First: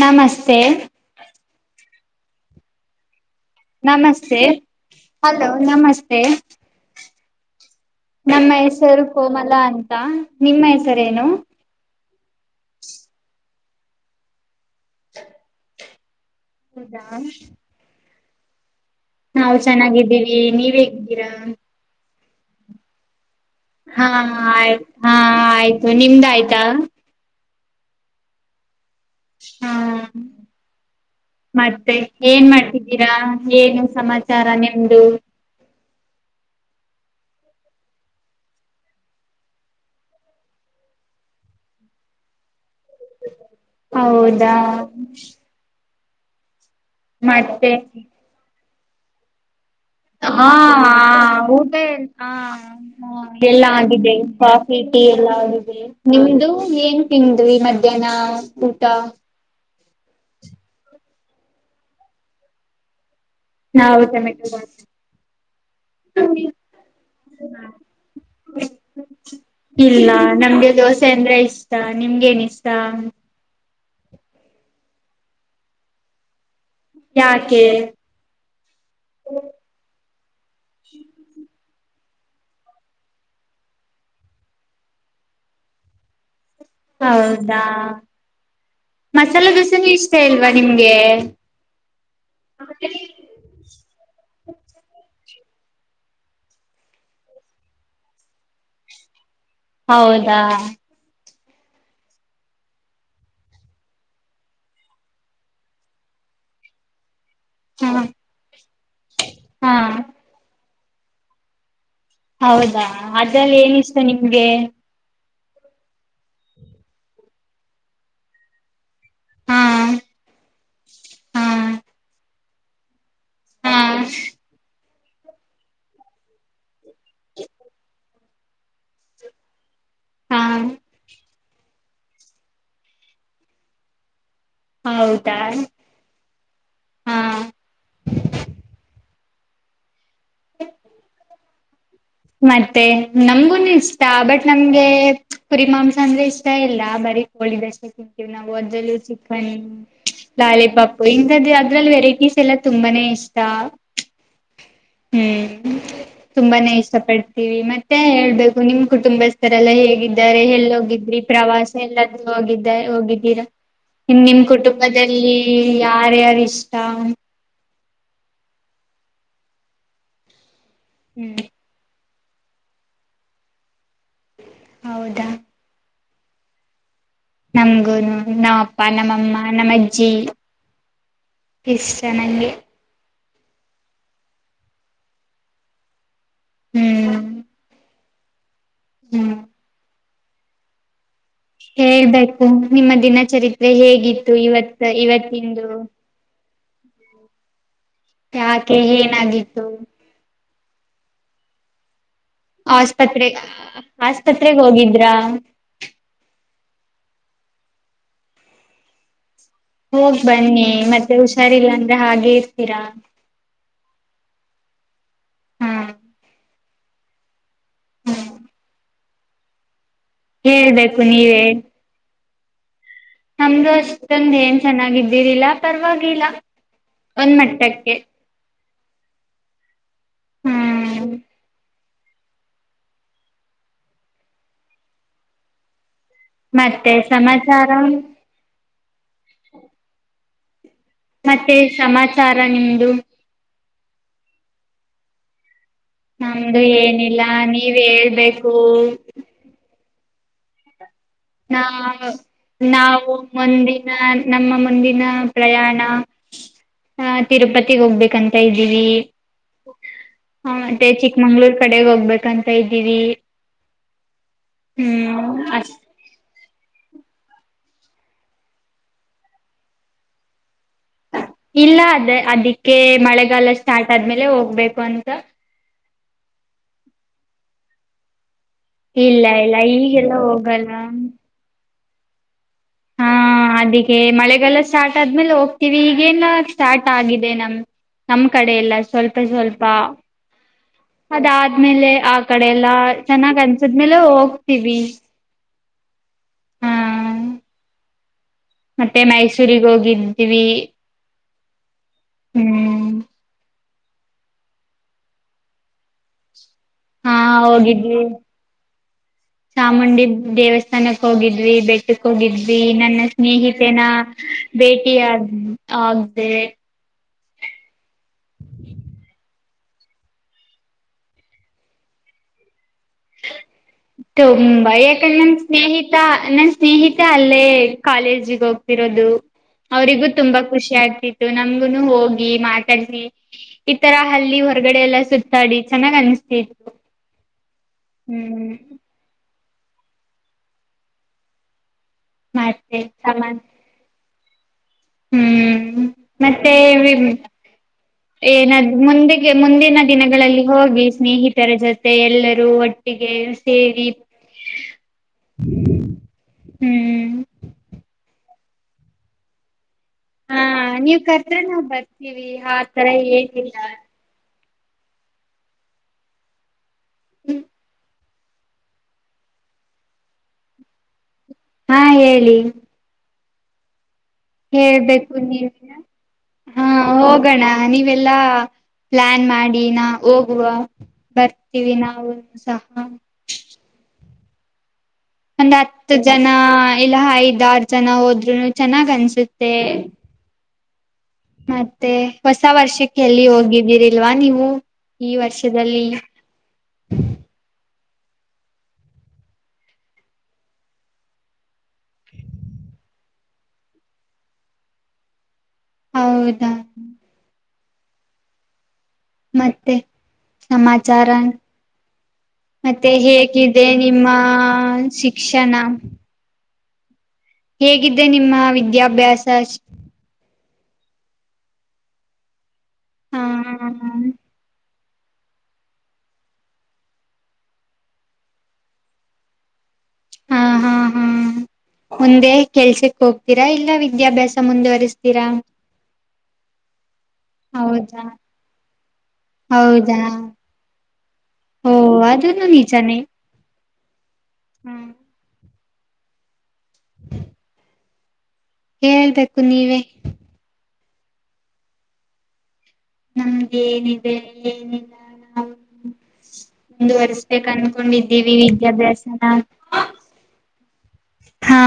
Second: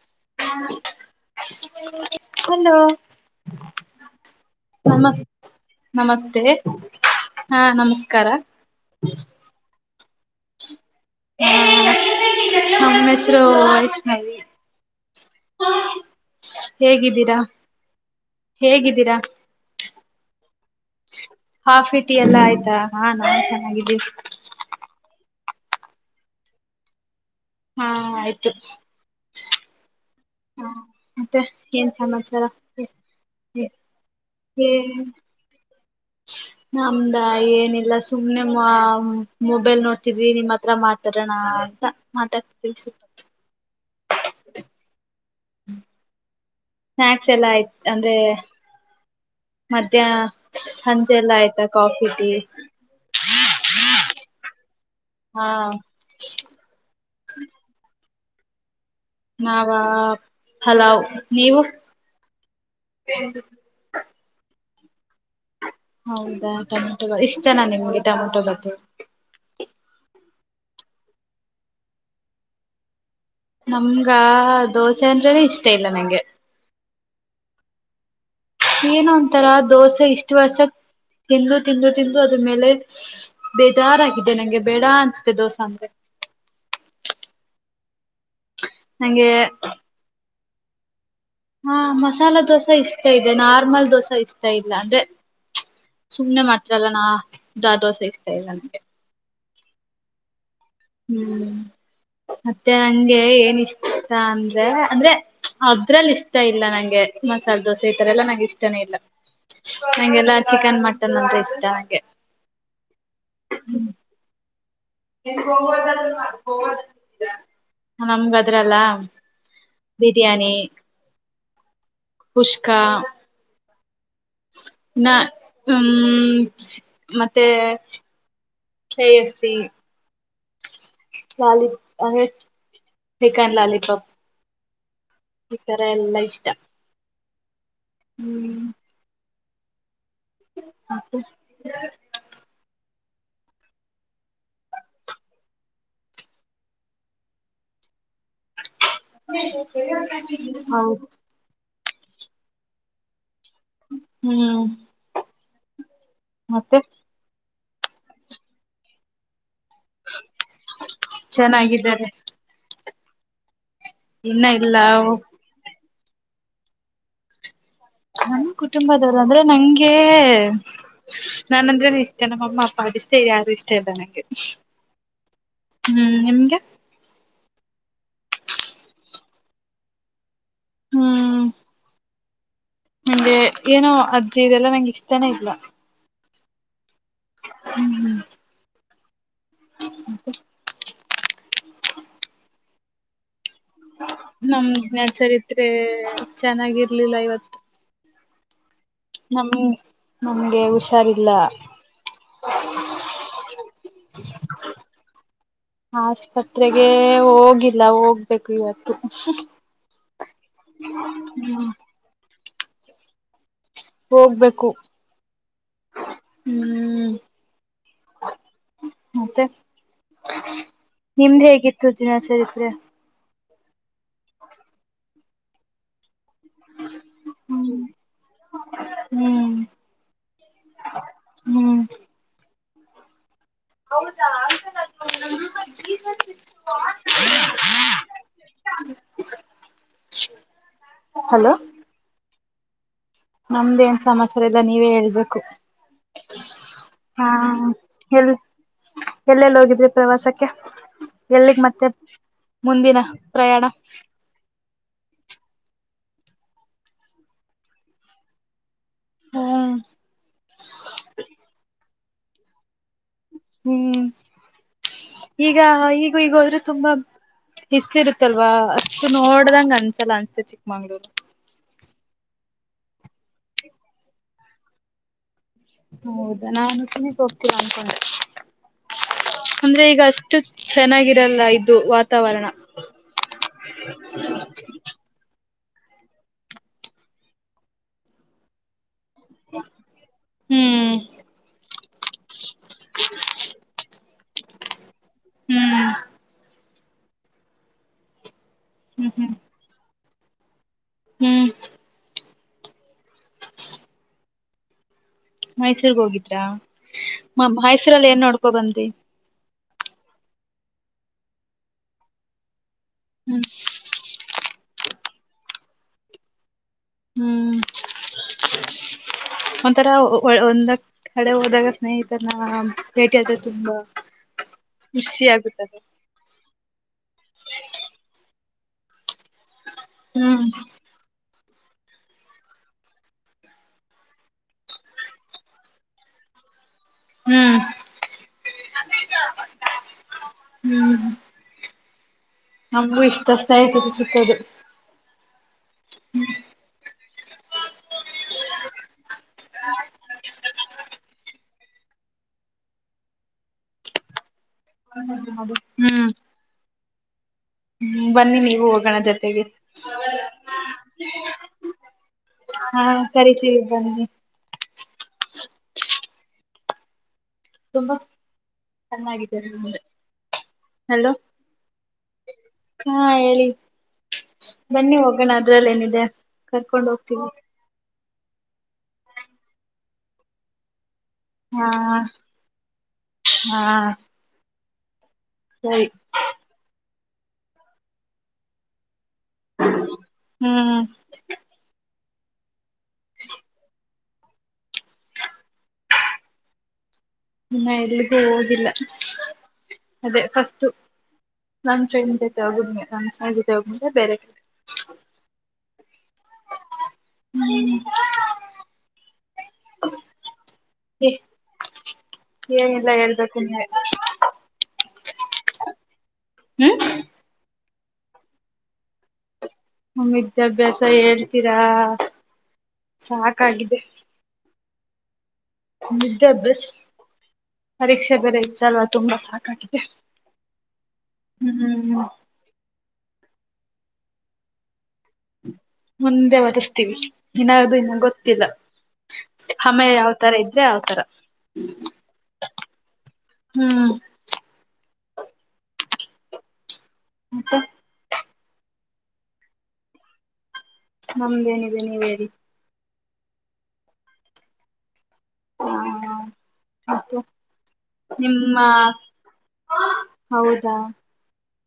ನಮಸ್ತೆ ಹಲೋ ನಮಸ್ತೆ ನಮಸ್ ಹಲೋ ನಮಸ್ತೆ ಹಾ ನಮಸ್ಕಾರ ನಮ್ಮ ಹೆಸರು ಕೋಮಲ ಅಂತ ನಿಮ್ಮ ಹೆಸರೇಏನು ಹಮ್ಮ ಹೆಸರುಷ್ಟ [unintelligible] ಹೌದಾ ಹೇಗಿದ್ದೀರಾ ಹೇಗಿದ್ದೀರಾ ವಿ ನೀವ್ ಹೇಗಿದ್ದೀರಾ ಕಾಫಿ ಎಲ್ಲ ಆಯ್ತಾ ಹಾ ನಾನ್ ಹಾ ಚೆನ್ನಾಗಿದ್ದೀವಿ ಆಯ್ ಹಾ ಆಯ್ತು ನಿಮ್ದ ಆಯ್ತಾ ಹಾ ಆಯ್ತು ಹ್ಮ ಹ ಏನ್ ಮತ್ತೆ ಏನ್ ಸಮಾಚಾರ ಮಾಡ್ತಿದ್ದೀರಾ ಏನು ಸಮಾಚಾರ ಏ ನಿಮ್ದು [inaudible] ನಮ್ದ ಏನಿಲ್ಲ ಸುಮ್ನೆ ಮೊಬೈಲ್ ನೋಡ್ತಿದ್ವಿ ನಿಮ್ಮ ಹತ್ರ ಮಾತಾಡೋಣ ತಾ ಮಾತಾಡ್ತ ಹೌದಾ ಸ್ನಾಯಕ್ಸ್ ಎಲ್ಲ ಆಯ್ತು ಮತ್ತೆ ಅಂದ್ರೆ ಮಧ್ಯಾಹ್ನ ಹಾ ಸಂಜೆ ಎಲ್ಲ ಆಯ್ತಾ ಊಟ ಕಾಫಿ ಟೀ ಎಲ್ಲ ಆಗಿದ್ದೇವೆ ಚೀಟಿ ಎಲ್ಲ ಹಾ ನಿಮ್ದು ಏನ್ ತಿಂದ್ವಿ ಮಧ್ಯಾಹ್ನ ಊಟ ನಾವ ಹಲೋ ನೀವು ಹಾ ಹೌ ತಮ ಕ ಹೌದಾ ಟೊಮೆಟೊ ಇಷ್ಟೇನಾ ನಿಮ್ಗೆ ಟಮೆಟೊ ಬತು ಇಲ್ಲ ನಮ್ಗೆ ದೋಸೆ ಅಂದ್ರೆ ಇಷ್ಟ ನಿಮ್ಗೆೇನ್ ಇಷ್ಟ ನಮ್ಗ ದೋಸೆ ಅಂದ್ರನ ಇಷ್ಟ ಇಲ್ಲ ನಂಗೆ ಯಾಕೆ ಏನ ಒಥರ ದೋಸೆ ಇಷ್ಟ ವರ್ಷ ತಿಂದು ತಿಂದು ತಿಂದು ಅದ್ರ ಮೇಲೆ ಬೇಜಾರಾಗಿದೆ ನಂಗೆ ಬೇಡ ಅನ್ಸುತ್ತೆ ದೋಸೆ ಅಂದ್ರೆ ಹೌದಾ ನಂಗೆ ಮಸಾಲೆ ದೋಸೆನ ಇಷ್ಟ ಇಲ್ವಾ ನಿಮ್ಗೆ ಹಾ ಮಸಾಲ ದೋಸೆ ಇಷ್ಟತ ಇದೆ ನಾರ್ಮಲ್ ದೋಸೆ ಇಷ್ಟ ಇಲ್ಲ ಅಂದ್ರೆ ಸುಮ್ನೆ ಮಾಡ್ತ್ರಾರಲ್ಲ ನಾ ದಾ ದೋಸ ಇ್ತಾ ಇಲ್ಲ ನಂಗೆ ಹೌದಾ ಹ್ಮ್ ಮತ್ತೆ ನಂಗೆ ಏನ್ ಇಷ್ಟ ಅಂದ್ರೆ ಅಂದ್ರೆ ಅದ್ರಲ್ಲಿ ಇಷ್ಟ ಇಲ್ಲ ನಂಗೆ ಮಸಾಲೆ ದೋಸೆ ಹಾ ಈ ತರ ಎಲ್ಲಾ ನಂಗೆ ಇಷ್ಟನೇ ಇಲ್ಲ ಹಾ ನಂಗೆಲ್ಲಾ ಚಿಕನ್ ಮಟನ್ ಅಂದ್ರೆ ಇಷ್ಟ ನಗೆ ಹೌದಾ ಅದ್ರಲ್ಲಿ ಏನ ಇಷ್ಟ ನಿಮ್ಗೆ ನಮಗದ್ರಲ್ಲ ಹಾ ಬಿರಿಯಾನಿ ಹಾ ಕುಷ್ಕ ಹಾ ನ ಮತ್ತೆ ಸೇ ಅಸಿ ಹಾ ಲಾಲ ಅ ಚಿಕನ್ ಲಾಲ ಕಪ್ ಹೌದಾ ಈತರ ಎಲ್ಲ ಇಷ್ಟ ಹಾ ಹಪ್ಪು ಮತ್ತೆ ನಮಗುನು ಇಷ್ಟ ಬಟ್ ನಮ್ಗೆ ಕುರಿ ಮಾಂಸ ಅಂದ್ರೆ ಇಷ್ಟ ಇಲ್ಲ ಬರಿ ಒಿದಷ್ಟೇ ತಿಂತೀವಿ ನಾವು ದ ಚಿಕನ್ ಲಾಲಿಪಾಪ್ ಹೌದು ಇ ಅದ್ರಲ್ಲಿ ವೆರೈಟೀಸ್ ಎಲ್ಲಾ ತುಂಬಾನೇ ಇಷ್ಟ ಹ್ಮ್ ಹ್ಮ್ ತುಂಬಾನೇ ಮತ್ತೆ ಇಷ್ಟ ಪಡ್ತೀವಿ ಮತ್ತೆ ಹೇಳ್ಬೇಕು ನಿಮ್ ಕುಟುಂಬ ಈಥರ ಎಲ್ಲಾ ಹೇಗಿದ್ದಾರೆ ಎಲ್ಲೋಗಿದ್ರಿ ಪ್ರವಾಸ ಎಲ್ಲ ಚೆನ್ನಾಗಿದ್ದಾರೆ ಹೋಗಿದ್ದ ಹೋಗಿದ್ದೀರಾ ಇನ್ ನಿಮ ಇನ್ನ ಇಲ್ಲ ಹೋಗ್ ಕುಟುಂಬದಲ್ಲಿ ಯಾರ್ಯಾರ ಇಷ್ಟ ನನ್ ಕುಟುಂಬದವರು ಅಂದ್ರೆ ನಂಗೆ ಹ್ಮ್ ನನ್ಂದ್ರೆ ಇ ತನಮ್ಮ ಅಪ್ಪ ಅ ಇಷ್ಟೇ ಯಾರು ಇಷ್ಟೇ ಅಲ್ಲಾನೆ ಹೌದಾ ಹ್ಮ್ ನಿಮ್ಗೆ ನಮಗೂನು ನಾವ್ ಅಪ್ಪ ನಮ್ಮಮ್ಮ ನಮ್ಮ ಅಜ್ಜಿ ಹ್ಮ್ ಎಷ್ಟ ನಗೆ ನಂಗೆ ಏನೋ ಅಜ್ಜಿ ಇದೆಲ್ಲಾ ನಂಗೆ ಇಷ್ಟಾನೇ ಇಲ್ಲ ಹ್ಮ್ ಹ್ಮ್ ಹ್ಮ್ [inaudible] ಹೇಳ್ಬೇಕು ನಿಮ್ಮ ದಿನಚರಿತ್ರೆ ಹೇಗಿತ್ತು ನಮ್ ಇವತ್ ಜ್ಞಾನ ಇವತ್ತಿಂದು ಚರಿತ್ರೆ ಚೆನ್ನಾಗಿರ್ಲಿಲ್ಲ ಇವತ್ತು ಯಾಕೆ ನಮ್ ಏನಾಗಿತ್ತು ನಮ್ಗೆ ಹುಷಾರಿಲ್ಲ ಆಸ್ಪತ್ರೆ ಆಸ್ಪತ್ರೆಗೆ ಹೋಗಿದ್ರಾ ಜತ್ರೆಗೆ ಹೋಗಿಲ್ಲ ಹೋಗ್ಬೇಕು ಇವತ್ತು ಹೋಗ್ ಬನ್ನಿ ಮತ್ತೆ ಹ್ಮ್ ಹುಷಾರಿಲ್ಲ ಅಂದ್ರೆ ಹಾಗೆ ಇರ್ತೀರಾ ಹೋಗ್ಬೇಕು ಹಾ ಹ್ಮ್ ಹ್ಮ ಮತ್ತೆ ಹೇಳ್ಬೇಕು ನೀವೇ ನಿಮ್ದ್ ಹೇಗಿತ್ತು ದಿನಾಚರಿತ್ರೆ ನಮ್ದು ಅಷ್ಟೊಂದು ಏನ್ ಚೆನ್ನಾಗಿದ್ದೀರಿಲ್ಲ ಪರವಾಗಿಲ್ಲ ಒಂದ ಹ್ಮ್ ಮಟ್ಟಕ್ಕೆ ಹ್ಮ್ ಹ್ಮ್ ಹ್ಮ್ ಹೌದಾ ಅಂತ ಮತ್ತೆ ಸಮಾಚಾರ ಹ ಮತ್ತೆ ಸಮಾಚಾರ ನಿಮ್ದು ನಮ್ದ ಏನ್ ಸಮಾಚಾರ ಇಲ್ಲ ನೀವೇ ಹೇಳ್ಬೇಕು ನಮ್ದು ಏನಿಲ್ಲ ಹಾ ನೀವ್ ಹೇಳ್ಬೇಕು ವಸಕ್ಕೆ ನ ನಾವು ಪ್ರಯಾಣ ಮುಂದಿನ ನಮ್ಮ ಒಂದಿನ ಪ್ರಯಾಣ ತಿರುಪತಿಗ್ ಹೋಗ್ಬೇಕಂತ ಇದ್ದೀವಿ ಹ್ಮ್ ಹ ಮತ್ತೆ ಚಿಕ್ಮಂಗ್ಳೂರ್ ಕಡೆಗೆ ಹೋಗ್ಬೇಕಂತ ಇದ್ದೀವಿ ಹ್ಮ್ ಹ್ಮ್ ಈಗ ಅಷ್ ಈಗ ಈಗರು ತುಂಬಾ ಹಿಸ್ ಇರುತ್ತಲ್ವಾ ಅಷ್ಟು ನೋಡ್ದಂಗ ಅನ್ಸಲ್ಲ ಅನ್ಸ್ತೇತಿ ಇಲ್ಲ ಅದ ಅದಿಕ್ಕೆ ಮಳೆಗಾಲ ಸ್ಟಾರ್ಟ್ ಆದ್ಮೇಲೆ ಹೋಗ್ಬೇಕು ಅಂತ ಹೌದಾ ನಾನು ಸುಮಿಗ್ ಹೋಗ್ತೀರ ಅನ್ಕೊಂಡೆ ಇಲ್ಲ ಇಲ್ಲ ಅಂದ್ರೆ ಈಗ ಈಗೆಲ್ಲ ಅಷ್ಟು ಹೋಗಲ್ಲ. ಚೆನ್ನಾಗಿರಲ್ಲ ಇದು ವಾತಾವರಣ ಹಾ ಅದಿಗೆ ಮಳೆಗಲ್ಲ ಸ್ಟಾರ್ಟ್ ಆದ್ಮೇಲೆ ಹೋಗ ವಿ ಈಗೇಲ್ಲ ಸ್ಟಾರ್ಟ್ ಆಗಿದೆ ನಮ್ ನಮ ಕಡೆ ಎಲ್ಲ ಸ್ವಲ್ಪ ಸ್ವಲ್ಪ ಹ್ಮ್ ಅದಾದ್ಮೇಲೆ ಆ ಕಡೆ ಎಲ್ಲಾ ಚೆನ್ನಾಗ್ ಅನ್ಸದ್ಮೇಲೆ ಹೋಗ್ತೀವಿ ಹ್ಮ್ ಹ ಮತ್ತೆ ಹ್ಮ್ ಹ್ಮ್ ಮೈಸೂಗ್ ಹೋಗಿದ್ದೀವಿ ಹ್ಮ್ ಹ್ಮ್ ಮೈಸೂರ್ಗ್ ಹೋಗಿದ್ರಾ ಹಾ ಮ ಹೋಗಿದ್ವಿ ಮೈಸೂರಲ್ಲಿ ಏನ್ ನೋಡ್ಕೊ ಬಂತಿ ಚಾಮುಂಡಿ ದೇವಸ್ಥಾನಕ್ ಹೋಗಿದ್ವಿ ಬೆಟ್ಟಕ್ ಹೋಗಿದ್ವಿ ನನ್ನ ಹ್ಮ್ ಸ್ನೇಹಿತೆನ ಭೇಟಿ ಆಗ್ದ ಹ್ಮ್ [inaudible] ಒಂಥರ ಒಂದ ಕಡೆ ಹೋದಾಗ ಸ್ನೇಹಿತನ ಭೇಟಿಯಾದ್ರರು ತುಂಬಾ ತುಂಬಾ ಯಾಕಂದ್ರೆ ಖುಷಿ ನನ್ ಆಗುತ್ತದೆ ಸ್ನೇಹಿತಾ ನನ್ ಸ್ನೇಹಿತ ಅಲ್ಲೇ ಕಾಲೇಜಿಗೋಗ್ ರೋದು ಅವರಿಗೂ ತುಂಬಾ ಹ್ಮ್ ಖುಷಿ ಆಗ್ತಿತ್ತು ನಮಗು ಹೋಗಿ ಮಾತಾಡ್ಸಿ ಈತರ ಹಲ್ಲಿ ಹೊರಗಡೆ ಎಲ್ಲ ಸುತ್ತಾಡಿ ಚೆನ್ನಾಗ್ ಅನ್ತ ಹ ಹ್ಮ್ ಹ್ಮ್ ಹ್ಮ್ ಮತ್ತೆ ನಮಗು ಸಮಾನ್ ಇಷ್ಟಷ್ಟತಾಯತ ಸುತ್ತದು ಹ್ಮ್ ಮತ್ತೆ ಏನಾದ್ ಮುಂದೆ ಮುಂದಿನ ದಿನಗಳಲ್ಲಿ ಹೋಗಿ ಸ್ನೇಹಿತರ ಜೊತೆ ಮತ್ತೆ ಎಲ್ಲರೂ ಒಟ್ಟಿಗೆ ಸೇರಿ ಹ್ಮ್ ಹ್ಮ್ ಹ್ಮ್ ಬನ್ನಿ ನೀವು ಹೋಗೋಣ ಜೊತೆಗೆ ಹಾ ನೀವ್ ಕತ್ರ ನಾವ್ ಬರ್ತೀವಿ ಹಾ ಆತರ ಏನಿಲ್ಲ ಕರಿತೀವಿ ಬನ್ನಿ ಚೆನ್ನಾಗ ಹಲೋ ಹಾ ಹೇಳಿ ಹಾ ಹೇಳಿ ಬನ್ನಿ ಹೇಳ್ಬೇಕು ಹೋಗೋಣ ನೀವ ಅದ್ರಲ್ಲಿ ಏನಿದೆ ಕರ್ಕೊಂಡ್ ಹೋಗ್ತೀವಿ ಲ್ಲ ಪ್ಲಾನ್ ಮಾಡಿನ ಹೋಗುವ ಹಾ ಬರ್ತೀವಿ ನಾವು ಸಹ ಹಾ ಒಂದು ಸರಿ ಹತ್ತು ಜನ ಇಲ್ಲ ಐದ್ ಆರ್ ಜನ ಹೋದ್ರುನು ಚೆನ್ನಾಗ್ ಅನ್ಸುತ್ತೆ ಹ್ಮ್ ಮತ್ತೆ ಹೊಸ ವರ್ಷಕ್ಕೆ ಎಲ್ಲಿ ಹೋಗಿದ್ದೀರಿಲ್ವಾ ನೀವು ಈ ವರ್ಷದಲ್ಲಿ ಇನ್ನ ಎಲ್ಲಿಗೂ ಹೋಗಿಲ್ಲ ಅದೇ ಫಸ್ಟು ನನ್ ಟ್ರೈನ್ ಜೊತೆ ಹೋಗದೆ ನನ್ ಸ್ನೇ ಜೊತೆ ಹೋಗಬಂದ್ರೆ ಬೇರೆ ಹೌದಾ ಹ್ಮ್ ಮತ್ತೆ ಸಮಾಚಾರ ಮತ್ತೆ ಏನಿಲ್ಲ ಹೇಳ್ಬೇಕು ಹೇಗಿದೆ ನೀವೇ ನಿಮ್ಮ ಶಿಕ್ಷಣ ಹ್ಮ್ ಹೇಗಿದ್ದೆ ನಿಮ್ಮ ವಿದ್ಯಾಭ್ಯಾಸ ಹ ವಿದ್ಯಾಭ್ಯಾಸ ಹೇಳ್ತೀರಾ ಸಾಕಾಗಿದೆ ಹ ವಿದ್ಯಾಭ್ಯಾಸ ಪರೀಕ್ಷೆ ಬರ ಇದಲ್ವಾ ತುಂಬಾ ಸಾಕಾಗಿದೆ ಹಾ ಹಾ ಹಾ ಹ್ಮ್ ಮುಂದೆ ಕೆಲ್ಸಕ್ ಹೋಗ್ತೀರಾ ಇಲ್ಲ ವಿದ್ಯಾಭ್ಯಾಸ ಮುಂದುವರಿಸತ ಮುಂದೆ ಒದಸ್ತೀವಿ ಇನಾರ್ದು ಇನ್ನ ಹೌದಾ ಗೊತ್ತಿಲ್ಲ ಆಮ್ಮೇ ಹೌದಾ ಯಾವತರ ಇದ್ರೆ ಯಾವತರ ಓ ಅದನ್ನು ನಿಜಾನೇ ಹ್ಮ್ ಹ್ಮ್ ಹಂತ ಹೇಳ್ಬೇಕು ನೀವೇ ನಮ್ದೇನಿದೆ ನೀವ ಹೇಳಿ ನಮ್ದ ಏನಿದೆ ಏನ ಹ ಮತ್ತೆ ಮುಂದವರ್ಸ್ಬೇಕ ಅನ್ಕೊಂಡಿದ್ದೀವಿ ನಿಮ್ಮ ವಿದ್ಯಾಭ್ಯಾಸನ ಹೌದಾ ಹಾ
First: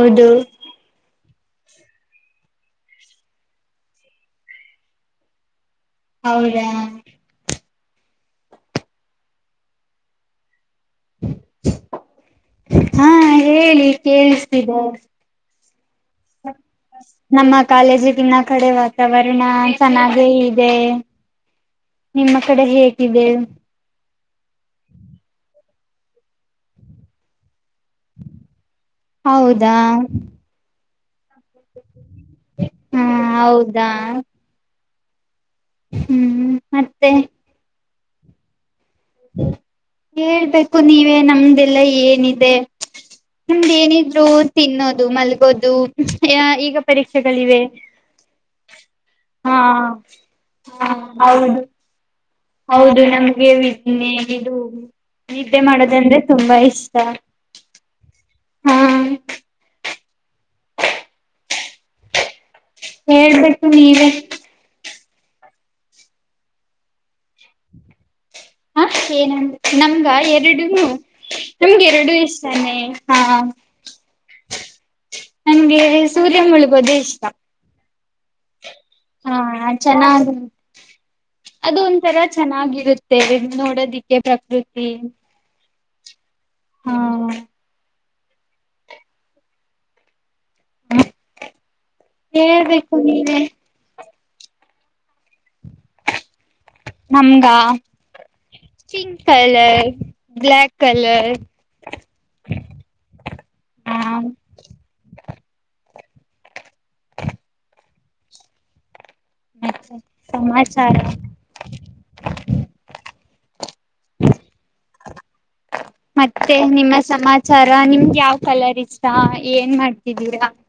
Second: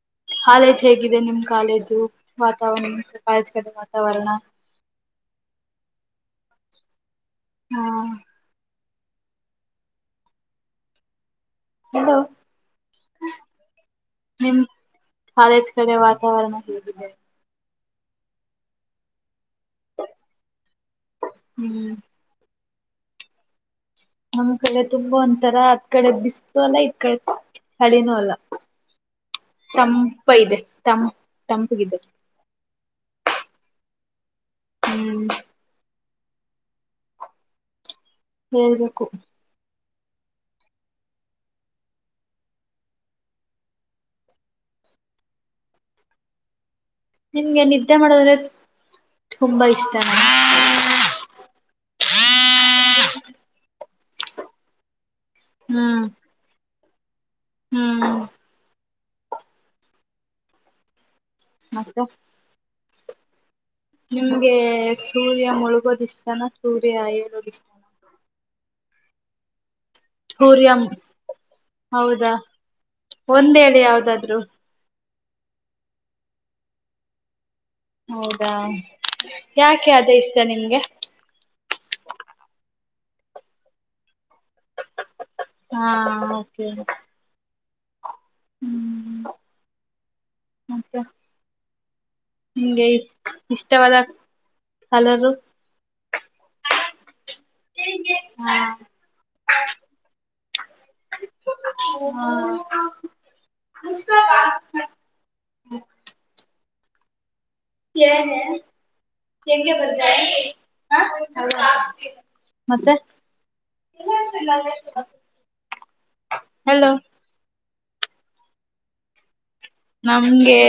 ಹೌದು ಹಾಾಲೇಜ್ ಹಗಿದೆ ನಿಮ್ ಕಾಲೇದು ವಾತಾವರಣ ಕಳಜ ಕಡೆ ವಾತಾವರಣ ಹೌದಾ ಹ್ಮ ಹಲೋ ಹಾ ಹೇಳಿ ನಿಮ್ ಕೇಳಿಸ್ತಿದೆ ಕಾಲೇಜ್ ಕಡೆ ವಾತಾವರಣ ಹೇಗಿದೆ ಕಾಲೇಜಿಗಿನ ಕಡೆ ವಾತಾವರಣ ಸಮಾಜೆ ಇದೆ ಹ್ಮ್ ನಿಮ್ಮ ಕಡೆ ಹೇಗಿದೆ ನಮ್ಮ್ ಕಡೆ ತುಂಬ ಒಂತರ ಅದ್ ಕಡೆ ಬಿಸ್ತು ಅಲ್ಲ ಇದ್ ಕಡೆ ಕಡಿನೂ ಅಲ್ಲ ಹೌದಾ ತಂಪ ಇದೆ ತಂ ತಂಪಗಿದೆ ಹಾ ಹೌದಾ ಹ್ಮ್ ಹ್ಮ್ ಮತ್ತೆ ಹೇಳ್ಬೇಕು ಹೇಳ್ಬೇಕು ನೀವೇ ನಮ್ದೆಲ್ಲ ಏನಿದೆ. ನಿಮ್ಹ ಏನಿದ್ರು ತಿನ್ನೋದು ಮಲ್ಗೋದು ಈಗ. ಪರೀಕ್ಷೆಗಳಿವೆ ನಿಮ್ಗೆ ನಿದ್ದೆ ಮಾಡೋದ್ರೆ ಹಾ ತುಂಬಾ ಇಷ್ಟನಾ ಹೌದು ಹೌದು ನಮ್ಗೆ ವಿದ್ನೆ ಇದು. ನಿದ್ದೆ ಹ್ಮ್ ಮಾಡೋದಂದ್ರೆ ತುಂಬಾ ಇಷ್ಟ ಹ್ಮ್ ಹಾ. ಮಕ್ಕೋ ಹೋಲ್ಡ್ ನಿಮ್ಗೆ ಸೂರ್ಯ ಮುಳುಗೋದು ಇಷ್ಟನ ಸೂರ್ಯ ಹೇಳೋದು ಇಷ್ಟನ. ಹ ಏನ್ ನಮಗ ಎರಡು. ಸೂರ್ಯ ನಮ್ಗೆ ಎರಡುೂ ಹೌದಾ ಇಷ್ಟಾನೇ ಹಾ. ಒಂದ್ ಹೇಳಿ ಯಾವ್ದಾದ್ರು ನನ್ಗೆ ಸೂರ್ಯ ಮುಳಗೋದು ಇಷ್ಟ. ಹೌದಾ ಹಾ ಯಾಕೆ ಅದೇ ಇಷ್ಟ ಚೆನ್ನಾಗ ನಿಮ್ಗೆ. ಅದು ಒಂಥರ ಚೆನ್ನಾಗಿರುತ್ತೆ ನೋಡೋದಿಕ್ಕೆ ಪ್ರಕೃತಿ. ಹ್ಮ ಓಕೆ. ಹಾ ಹ್ಮ್ ಮತ್ತೆ ನಿಂಗೆ ಹೇಳ್ಬೇಕು ನೀವೇ ಇಷ್ಟವಾದ. ಕಲರು ನಮ್ಗ ಹಾ ಪಿಂಕ್ ಕಲರ್ ಬ್ಲಾಕ್ ಕಲರ್. ಹಾ ಹಾ [unintelligible] ಏನೇ ಹೆಂಗೆ ಮತ್ತೆ ಬರೆದೆ ಸಮಾಚಾರ ಹಾ ಮತ್ತೆ. ಇಲ್ ದಿಲ್ಲ ವೇಸ್ಟ್ ಡೇ. ಮತ್ತೆ ನಿಮ್ಮ ಸಮಾಚಾರ ನಿಮ್ಗೆ ಯಾವ್ ಕಲರ್ ಇಷ್ಟ. ಏನ್ ಮಾಡ್ತಿದ್ದೀರಾ ನಮ್ಗೆ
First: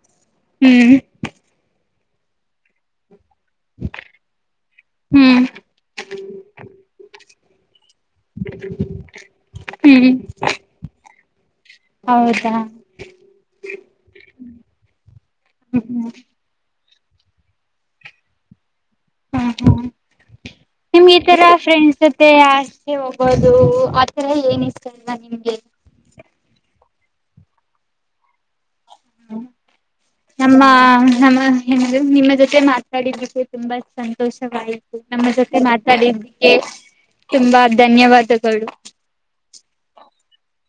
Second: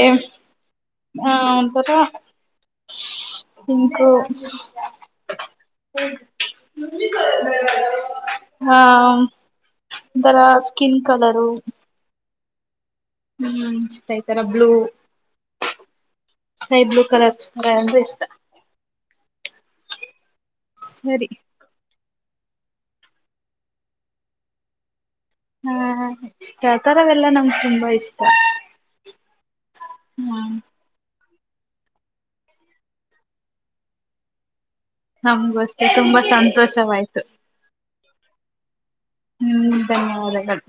ಹ್ಮ್ ಆ ನಿಕೆ ಹ್ಮ್ ಹಾ ಹ್ಮ್ ಒಂತರ ಸ್ಕಿನ್ ಕಲರು. ಹೌದಾ ಹ್ಮ್ ಆಯ್ತರ ಬ್ಲೂ. ಹ್ಮ್ ಹ್ಮ್ ಸೈ ಬ್ಲೂ ಕಲರ್ ಅಂದ್ರೆ ಇಷ್ಟ. ಹ್ಮ್ಮ್ ಹ್ಮು ಹುಂ ಈ ಸರಿ ತರ ಫ್ರೆಂಡ್ಸ್ ಮತ್ತೆ ಹಾಸ್ಟೆಲ್ ಹೋಗೋದು ಆಥರ ಏನ್ ಈಸ್ಕೊಂಡಿದ್ದೆ. ಹಾ ತರ್ತರವೆಲ್ಲಾ ನಮ್ಗೆ ತುಂಬಾ ಇಷ್ಟ ಹ್ಮ್ ನಮ್ಮ ನಮ್ಮ ಏನಾದರು ನಿಮ್ಮ ಜೊತೆ ಮಾತಾಡಿದಕ್ಕೆ ತುಂಬಾ ಸಂತೋಷವಾಯಿತು. ನಮ್ಮ ಜೊತೆ ನಮ್ಗೂ ಅಷ್ಟೆ ತುಂಬಾ ಮಾತಾಡಿದ್ದಕ್ಕೆ ಸಂತೋಷವಾಯ್ತು ತುಂಬಾ ಧನ್ಯವಾದಗಳು. ಹ್ಮ್ ಧನ್ಯವಾದಗಳು.